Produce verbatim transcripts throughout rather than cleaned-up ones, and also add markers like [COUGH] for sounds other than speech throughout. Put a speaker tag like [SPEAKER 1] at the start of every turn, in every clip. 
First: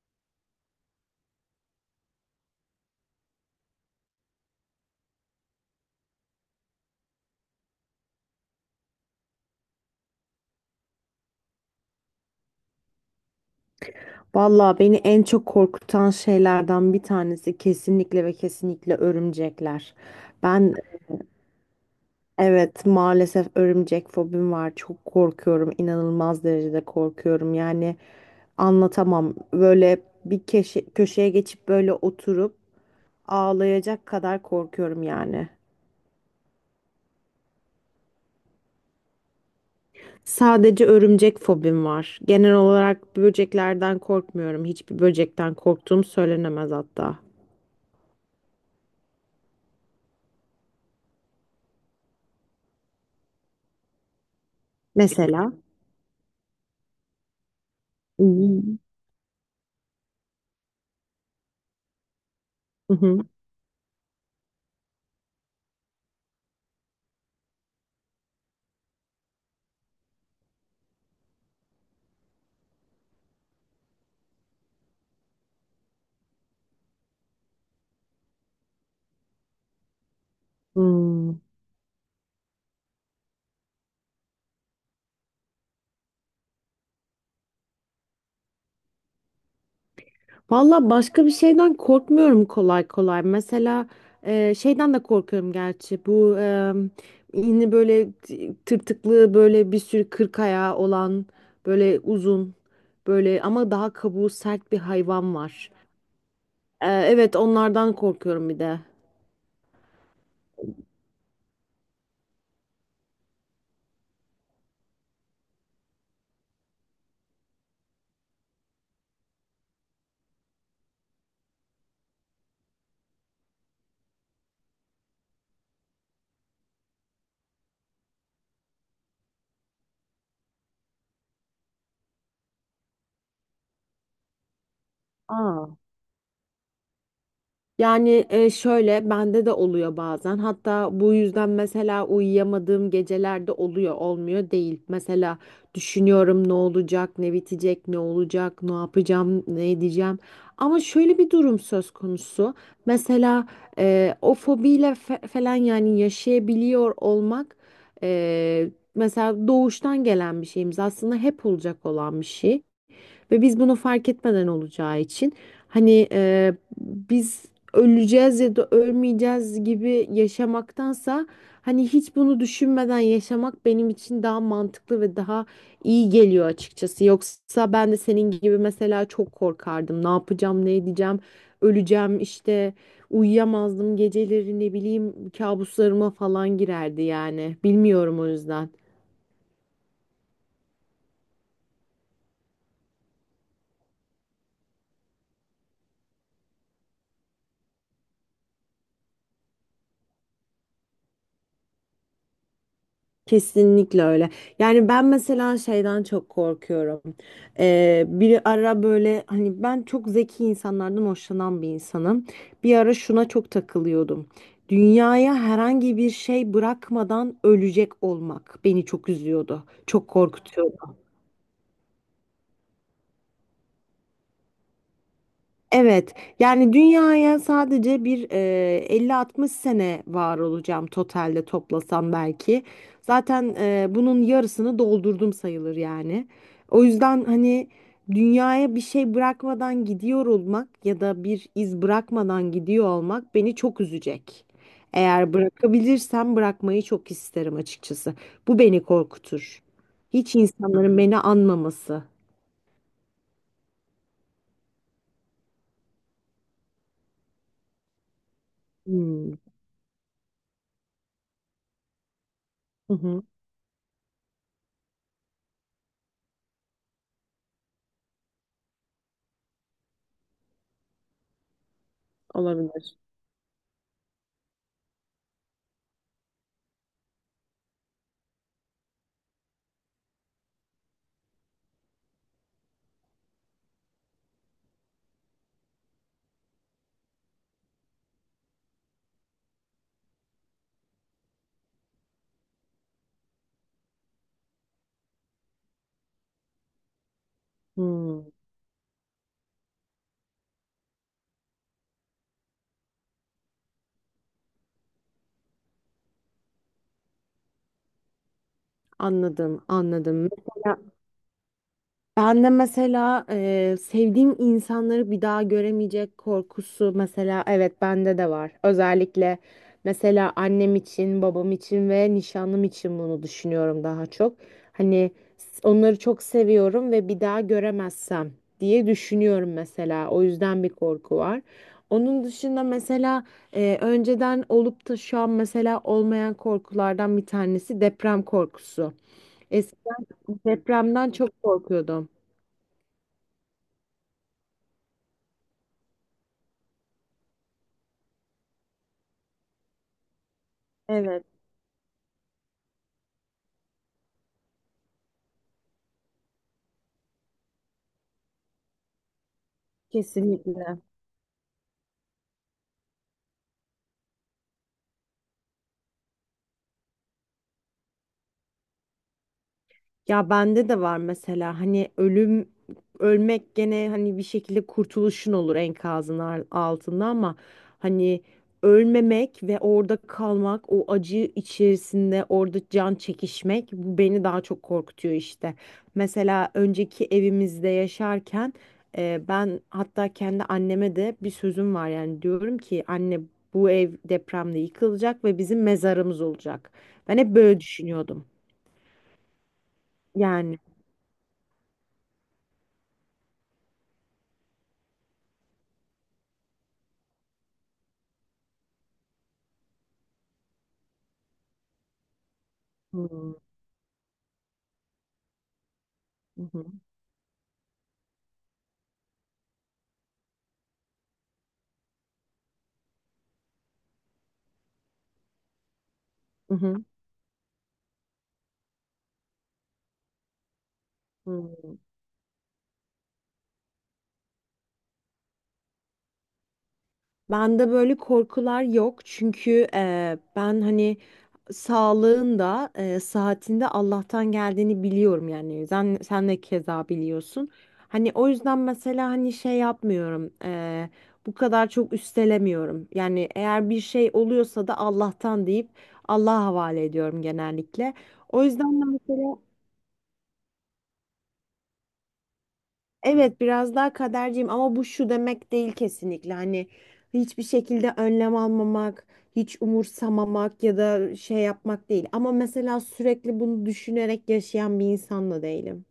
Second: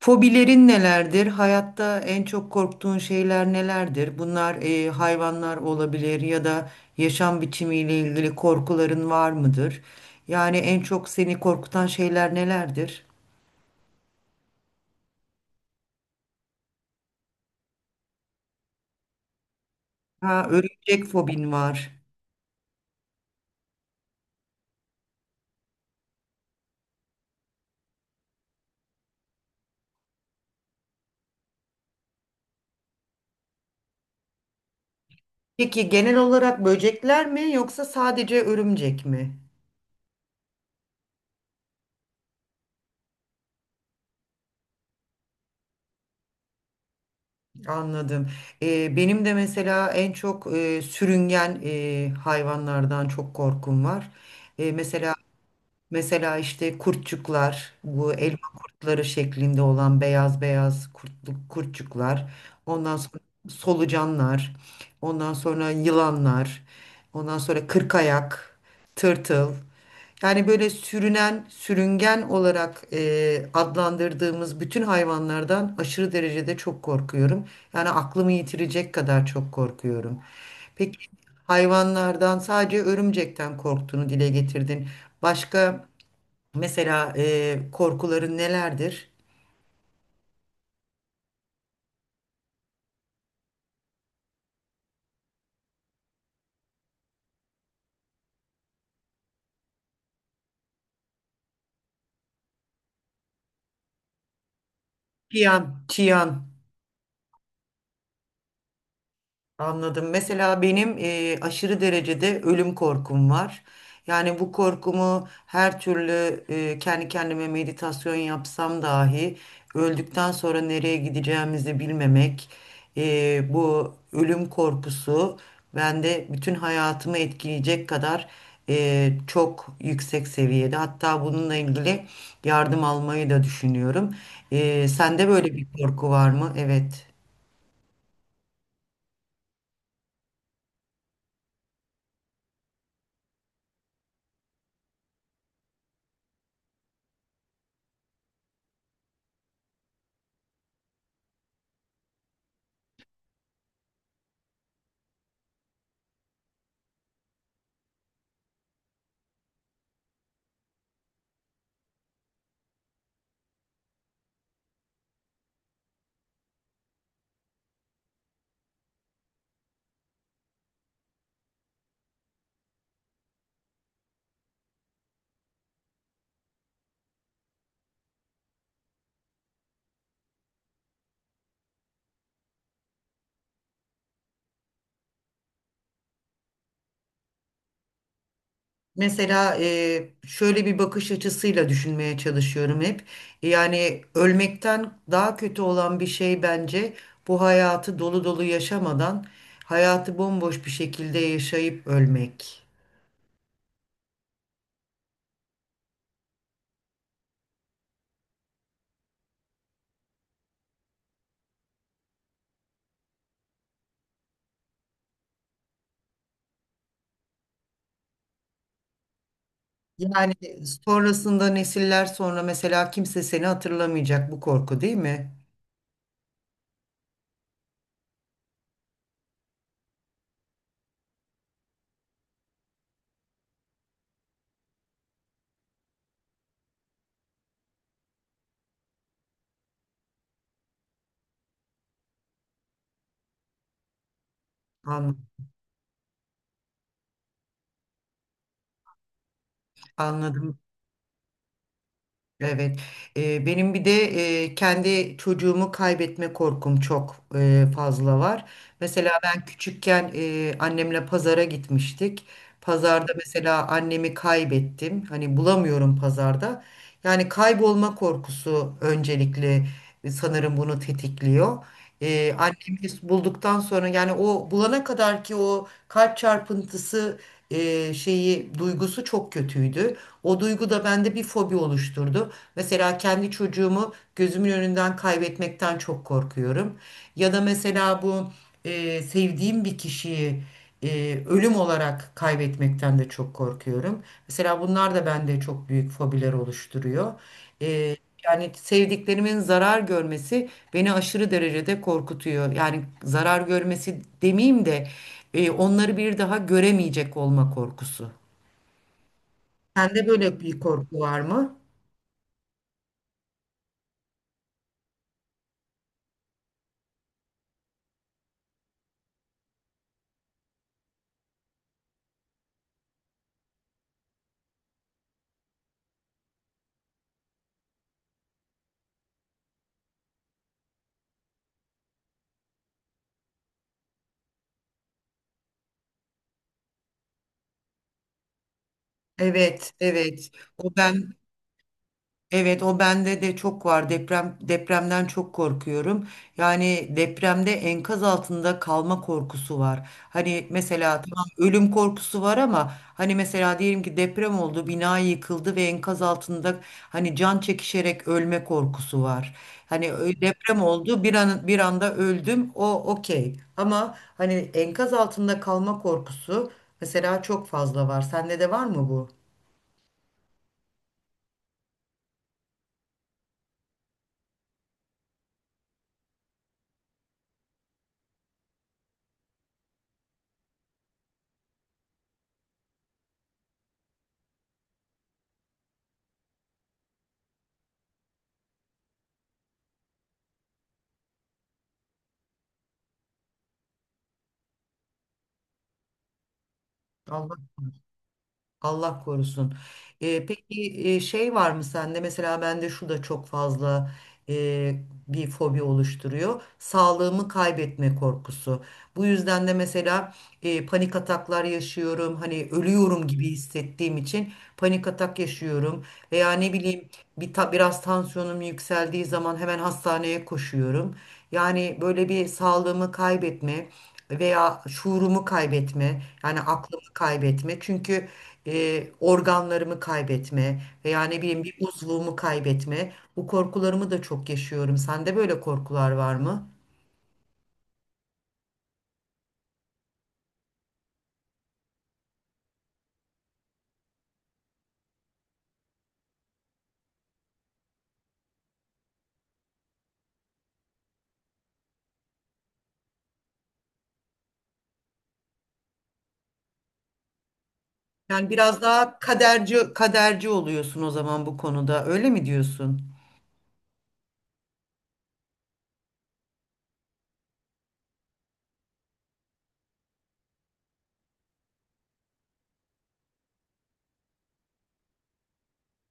[SPEAKER 1] Fobilerin nelerdir? Hayatta en çok korktuğun şeyler nelerdir? Bunlar e, hayvanlar olabilir ya da yaşam biçimiyle ilgili korkuların var mıdır? Yani en çok seni korkutan şeyler nelerdir?
[SPEAKER 2] Vallahi beni en çok korkutan şeylerden bir tanesi kesinlikle ve kesinlikle örümcekler.
[SPEAKER 1] Ha,
[SPEAKER 2] Ben,
[SPEAKER 1] örümcek fobin var.
[SPEAKER 2] evet, maalesef örümcek fobim var. Çok korkuyorum. İnanılmaz derecede korkuyorum. Yani anlatamam. Böyle bir keşe- köşeye geçip böyle oturup ağlayacak kadar korkuyorum yani.
[SPEAKER 1] Peki genel olarak böcekler mi yoksa sadece örümcek mi?
[SPEAKER 2] Sadece örümcek fobim var. Genel olarak böceklerden korkmuyorum. Hiçbir böcekten korktuğum söylenemez hatta.
[SPEAKER 1] Anladım. E, benim de mesela en çok e, sürüngen e, hayvanlardan çok korkum var. E, mesela
[SPEAKER 2] Mesela.
[SPEAKER 1] Mesela işte kurtçuklar, bu elma
[SPEAKER 2] Hmm.
[SPEAKER 1] kurtları şeklinde olan beyaz beyaz kurtlu, kurtçuklar,
[SPEAKER 2] Hı
[SPEAKER 1] ondan
[SPEAKER 2] hı.
[SPEAKER 1] sonra solucanlar, ondan sonra yılanlar, ondan sonra kırkayak, tırtıl. Yani böyle sürünen, sürüngen olarak e, adlandırdığımız bütün hayvanlardan aşırı derecede çok korkuyorum. Yani aklımı yitirecek kadar çok korkuyorum. Peki
[SPEAKER 2] Hmm.
[SPEAKER 1] hayvanlardan sadece örümcekten korktuğunu dile getirdin. Başka mesela e, korkuların nelerdir?
[SPEAKER 2] Valla başka bir şeyden korkmuyorum kolay kolay. Mesela e, şeyden de korkuyorum gerçi. Bu e, yine böyle t- tırtıklı böyle bir sürü kırk ayağı olan böyle uzun böyle ama daha kabuğu sert bir hayvan
[SPEAKER 1] Çiyan,
[SPEAKER 2] var.
[SPEAKER 1] çiyan,
[SPEAKER 2] E, evet, onlardan korkuyorum bir de.
[SPEAKER 1] anladım. Mesela benim eee, aşırı derecede ölüm korkum var. Yani bu korkumu her türlü eee, kendi kendime meditasyon yapsam dahi öldükten sonra nereye gideceğimizi bilmemek, eee, bu ölüm korkusu bende bütün hayatımı etkileyecek kadar eee, çok yüksek seviyede. Hatta bununla ilgili yardım almayı da düşünüyorum. Eee, sende böyle bir
[SPEAKER 2] Aa,
[SPEAKER 1] korku var mı? Evet.
[SPEAKER 2] yani e, şöyle bende de oluyor bazen. Hatta bu yüzden mesela uyuyamadığım gecelerde oluyor, olmuyor değil. Mesela düşünüyorum: ne olacak, ne bitecek, ne olacak, ne yapacağım, ne edeceğim. Ama şöyle bir durum söz konusu. Mesela e, o fobiyle fe- falan yani yaşayabiliyor olmak e, mesela doğuştan gelen bir şeyimiz. Aslında hep olacak olan bir şey. Ve biz bunu fark etmeden olacağı için hani e, biz öleceğiz ya da ölmeyeceğiz gibi yaşamaktansa hani hiç bunu düşünmeden yaşamak benim için daha mantıklı ve daha iyi geliyor açıkçası. Yoksa ben de senin gibi mesela çok korkardım. Ne yapacağım, ne edeceğim, öleceğim işte, uyuyamazdım geceleri, ne bileyim, kabuslarıma falan girerdi yani. Bilmiyorum, o yüzden.
[SPEAKER 1] Mesela e, şöyle bir bakış açısıyla düşünmeye çalışıyorum hep. Yani ölmekten daha kötü olan bir şey bence bu hayatı dolu dolu yaşamadan hayatı bomboş bir şekilde yaşayıp ölmek.
[SPEAKER 2] Kesinlikle öyle. Yani ben mesela şeyden çok korkuyorum. Ee, bir ara böyle hani ben çok zeki insanlardan hoşlanan bir insanım. Bir ara şuna çok takılıyordum. Dünyaya herhangi bir şey bırakmadan ölecek olmak beni çok üzüyordu. Çok
[SPEAKER 1] Yani
[SPEAKER 2] korkutuyordu.
[SPEAKER 1] sonrasında nesiller sonra mesela kimse seni hatırlamayacak, bu korku değil mi?
[SPEAKER 2] Evet, yani dünyaya sadece bir e, elli altmış sene var olacağım totalde, toplasam belki. Zaten e, bunun yarısını doldurdum sayılır yani. O yüzden hani dünyaya bir şey bırakmadan gidiyor olmak ya da bir iz bırakmadan gidiyor olmak beni çok üzecek.
[SPEAKER 1] An-
[SPEAKER 2] Eğer bırakabilirsem bırakmayı çok isterim açıkçası. Bu beni korkutur. Hiç
[SPEAKER 1] Anladım.
[SPEAKER 2] insanların beni anmaması.
[SPEAKER 1] Evet. Eee, benim bir de eee, kendi çocuğumu kaybetme korkum çok eee, fazla var. Mesela
[SPEAKER 2] Hmm.
[SPEAKER 1] ben küçükken eee, annemle pazara gitmiştik.
[SPEAKER 2] Hı
[SPEAKER 1] Pazarda
[SPEAKER 2] hı,
[SPEAKER 1] mesela annemi kaybettim. Hani bulamıyorum pazarda. Yani kaybolma korkusu öncelikle sanırım bunu tetikliyor. Eee annemi
[SPEAKER 2] olabilir.
[SPEAKER 1] bulduktan sonra yani o bulana kadar ki o kalp çarpıntısı eee, şeyi duygusu çok kötüydü. O duygu da bende bir fobi oluşturdu. Mesela kendi çocuğumu gözümün önünden kaybetmekten çok korkuyorum. Ya da mesela bu e, sevdiğim bir kişiyi e, ölüm olarak kaybetmekten de çok korkuyorum. Mesela bunlar da bende çok büyük fobiler oluşturuyor. E,
[SPEAKER 2] Hmm.
[SPEAKER 1] Yani sevdiklerimin zarar görmesi beni aşırı derecede korkutuyor. Yani zarar görmesi demeyeyim de e, onları bir daha göremeyecek olma korkusu.
[SPEAKER 2] Anladım,
[SPEAKER 1] Sende
[SPEAKER 2] anladım.
[SPEAKER 1] böyle bir
[SPEAKER 2] Mesela
[SPEAKER 1] korku var mı?
[SPEAKER 2] ben de mesela e, sevdiğim insanları bir daha göremeyecek korkusu, mesela evet, bende de var. Özellikle mesela annem için, babam için ve nişanlım için bunu düşünüyorum daha çok. Hani s- onları çok seviyorum ve bir daha göremezsem diye düşünüyorum mesela. O yüzden bir korku var. Onun dışında mesela e, önceden olup da şu an mesela olmayan korkulardan bir tanesi deprem korkusu.
[SPEAKER 1] Evet, evet. O
[SPEAKER 2] Depremden
[SPEAKER 1] ben,
[SPEAKER 2] çok korkuyordum.
[SPEAKER 1] evet o bende de çok var. Deprem depremden çok korkuyorum. Yani depremde enkaz altında kalma korkusu var. Hani mesela tamam
[SPEAKER 2] Evet,
[SPEAKER 1] ölüm korkusu var ama hani mesela diyelim ki deprem oldu, bina yıkıldı ve enkaz altında hani can çekişerek ölme korkusu var. Hani ö- deprem
[SPEAKER 2] kesinlikle.
[SPEAKER 1] oldu, bir an bir anda öldüm. O okey. Ama hani enkaz altında kalma korkusu mesela çok fazla var. Sende de var mı bu?
[SPEAKER 2] Ya, bende de var mesela. Hani ölüm, ölmek gene hani bir şekilde kurtuluşun olur enkazın ar- altında, ama hani ölmemek ve orada kalmak, o acı içerisinde orada can çekişmek, bu beni daha çok korkutuyor işte. Mesela önceki evimizde yaşarken e, ben hatta kendi anneme de bir sözüm var, yani diyorum ki anne, bu ev depremde yıkılacak ve bizim mezarımız olacak. Ben hep
[SPEAKER 1] Allah
[SPEAKER 2] böyle düşünüyordum
[SPEAKER 1] Allah korusun. Ee,
[SPEAKER 2] yani.
[SPEAKER 1] peki e, şey var mı sende? Mesela bende şu da çok fazla e, bir fobi oluşturuyor. Sağlığımı kaybetme korkusu. Bu yüzden de mesela e, panik ataklar yaşıyorum. Hani ölüyorum gibi
[SPEAKER 2] Hmm.
[SPEAKER 1] hissettiğim için panik atak yaşıyorum. Veya
[SPEAKER 2] Hı
[SPEAKER 1] ne
[SPEAKER 2] hı.
[SPEAKER 1] bileyim bir ta- biraz tansiyonum yükseldiği zaman hemen hastaneye koşuyorum. Yani böyle bir sağlığımı kaybetme veya şuurumu kaybetme, yani
[SPEAKER 2] Hı
[SPEAKER 1] aklımı
[SPEAKER 2] hı.
[SPEAKER 1] kaybetme. Çünkü e, organlarımı kaybetme veya ne bileyim bir
[SPEAKER 2] Hmm.
[SPEAKER 1] uzvumu kaybetme. Bu korkularımı da çok yaşıyorum. Sende böyle korkular var mı?
[SPEAKER 2] Bende böyle korkular yok çünkü e, ben hani sağlığın da e, saatinde Allah'tan geldiğini biliyorum, yani sen, sen de keza biliyorsun. Hani o yüzden mesela hani şey yapmıyorum, e, bu kadar çok üstelemiyorum. Yani eğer bir şey oluyorsa da Allah'tan deyip Allah'a havale ediyorum genellikle.
[SPEAKER 1] Yani
[SPEAKER 2] O
[SPEAKER 1] biraz
[SPEAKER 2] yüzden de
[SPEAKER 1] daha
[SPEAKER 2] mesela,
[SPEAKER 1] kaderci kaderci oluyorsun o zaman bu konuda. Öyle mi diyorsun?
[SPEAKER 2] evet, biraz daha kaderciyim ama bu şu demek değil kesinlikle, hani hiçbir şekilde önlem almamak, hiç umursamamak ya da şey yapmak değil. Ama mesela sürekli bunu düşünerek yaşayan bir insan da değilim.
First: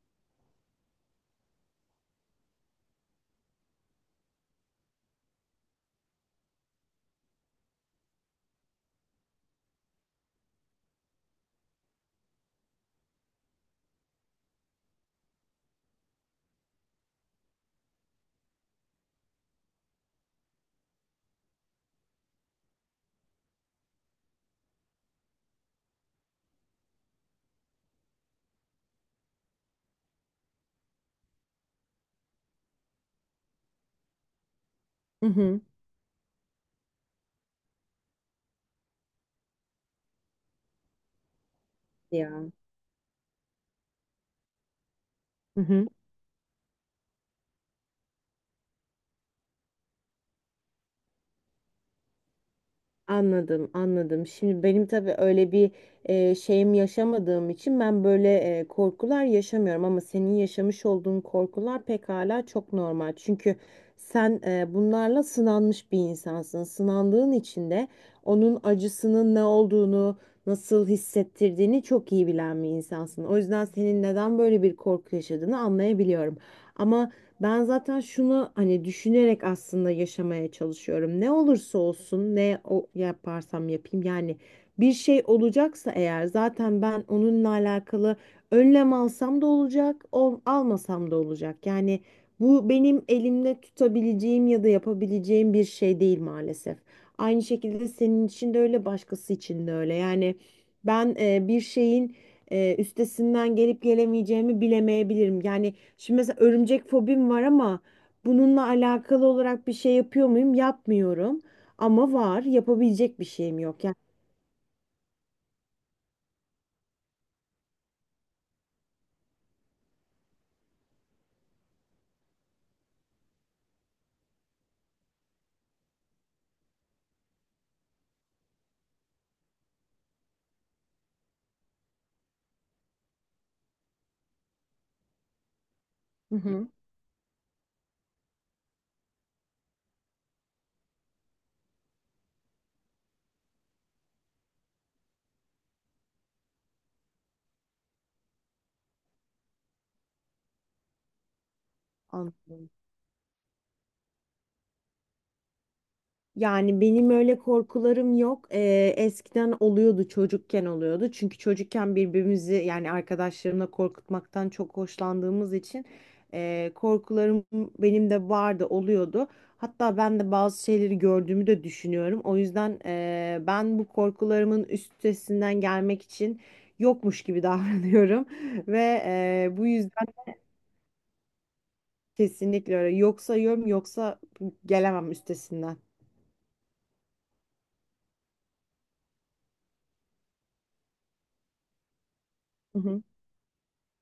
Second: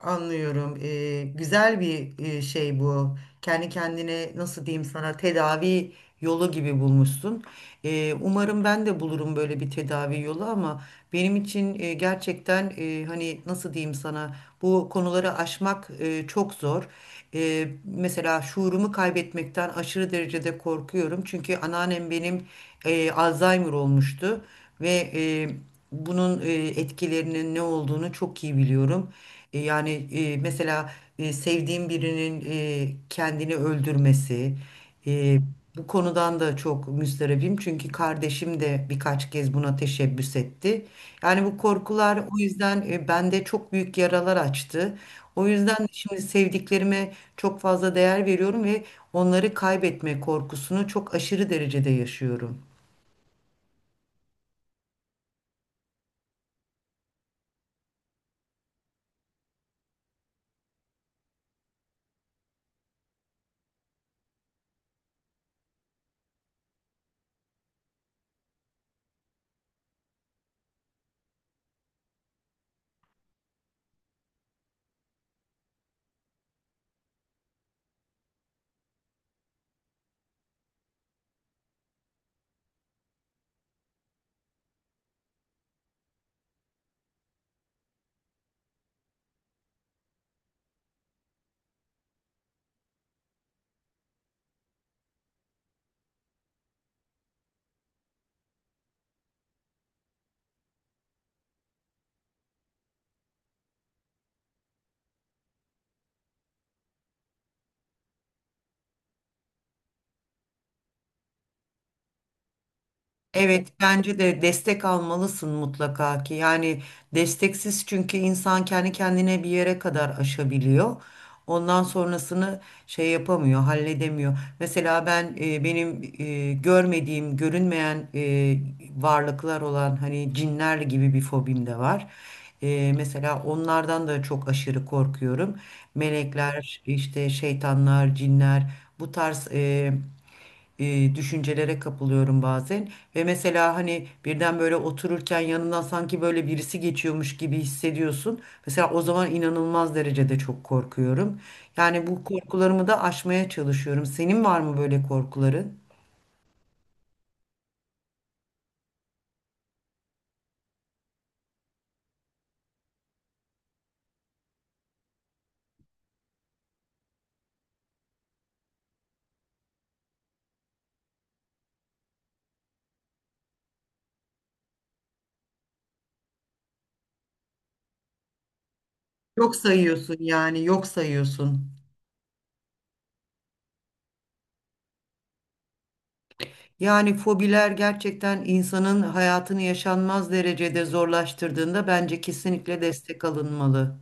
[SPEAKER 1] Anlıyorum. Ee, güzel bir e, şey bu. Kendi kendine nasıl diyeyim sana tedavi yolu gibi bulmuşsun. Ee, umarım ben de bulurum böyle bir tedavi yolu ama benim için e, gerçekten e, hani nasıl diyeyim sana, bu konuları aşmak e, çok zor. Ee, mesela şuurumu kaybetmekten aşırı derecede korkuyorum. Çünkü anneannem benim e, Alzheimer olmuştu ve e, bunun e, etkilerinin ne olduğunu çok iyi biliyorum. E, yani e, mesela e, sevdiğim birinin e, kendini öldürmesi,
[SPEAKER 2] Hı
[SPEAKER 1] e,
[SPEAKER 2] hı.
[SPEAKER 1] bu konudan da çok müsterebim çünkü kardeşim de birkaç kez buna teşebbüs etti. Yani bu korkular o
[SPEAKER 2] Ya.
[SPEAKER 1] yüzden e, bende çok büyük yaralar açtı. O
[SPEAKER 2] Hı
[SPEAKER 1] yüzden
[SPEAKER 2] hı.
[SPEAKER 1] de şimdi sevdiklerime çok fazla değer veriyorum ve onları kaybetme korkusunu çok aşırı derecede yaşıyorum.
[SPEAKER 2] Anladım, anladım. Şimdi benim tabii öyle bir e, şeyim yaşamadığım için ben böyle e, korkular yaşamıyorum, ama senin yaşamış olduğun korkular pekala çok normal. Çünkü sen e, bunlarla sınanmış bir insansın. Sınandığın için de onun acısının ne olduğunu, nasıl hissettirdiğini çok iyi bilen bir insansın. O yüzden senin neden böyle bir korku yaşadığını anlayabiliyorum. Ama ben zaten şunu hani düşünerek aslında yaşamaya çalışıyorum. Ne olursa olsun, ne o yaparsam yapayım, yani bir şey olacaksa eğer zaten ben onunla alakalı önlem alsam da olacak, ol- almasam da olacak. Yani bu benim elimle tutabileceğim ya da yapabileceğim bir şey değil maalesef. Aynı şekilde senin için de öyle, başkası için de öyle. Yani ben e, bir şeyin e, üstesinden gelip gelemeyeceğimi bilemeyebilirim. Yani, şimdi mesela örümcek fobim var ama bununla alakalı olarak bir şey yapıyor muyum? Yapmıyorum. Ama var. Yapabilecek bir şeyim
[SPEAKER 1] Evet,
[SPEAKER 2] yok. Yani.
[SPEAKER 1] bence de destek almalısın mutlaka ki. Yani desteksiz çünkü insan kendi kendine bir yere kadar aşabiliyor. Ondan sonrasını şey yapamıyor, halledemiyor. Mesela ben e, benim e, görmediğim, görünmeyen e, varlıklar olan hani cinler gibi bir fobim de var. E, mesela onlardan da çok aşırı korkuyorum.
[SPEAKER 2] Hı hı.
[SPEAKER 1] Melekler, işte şeytanlar, cinler, bu tarz e, e, düşüncelere kapılıyorum bazen. Ve mesela hani birden böyle otururken yanından sanki böyle birisi geçiyormuş gibi hissediyorsun. Mesela o zaman inanılmaz derecede çok korkuyorum. Yani bu
[SPEAKER 2] Anladım.
[SPEAKER 1] korkularımı da aşmaya çalışıyorum. Senin var mı böyle korkuların?
[SPEAKER 2] Yani benim öyle korkularım yok. Ee, eskiden oluyordu, çocukken oluyordu. Çünkü çocukken birbirimizi, yani arkadaşlarımla korkutmaktan çok hoşlandığımız için e, korkularım benim de vardı, oluyordu. Hatta ben de bazı şeyleri gördüğümü de düşünüyorum. O yüzden e, ben bu korkularımın üstesinden gelmek için yokmuş gibi davranıyorum [LAUGHS] ve
[SPEAKER 1] Yok
[SPEAKER 2] e, bu yüzden
[SPEAKER 1] sayıyorsun yani yok sayıyorsun.
[SPEAKER 2] kesinlikle öyle. Yok sayıyorum, yoksa gelemem üstesinden.
[SPEAKER 1] Yani fobiler gerçekten insanın hayatını yaşanmaz derecede zorlaştırdığında bence kesinlikle destek alınmalı.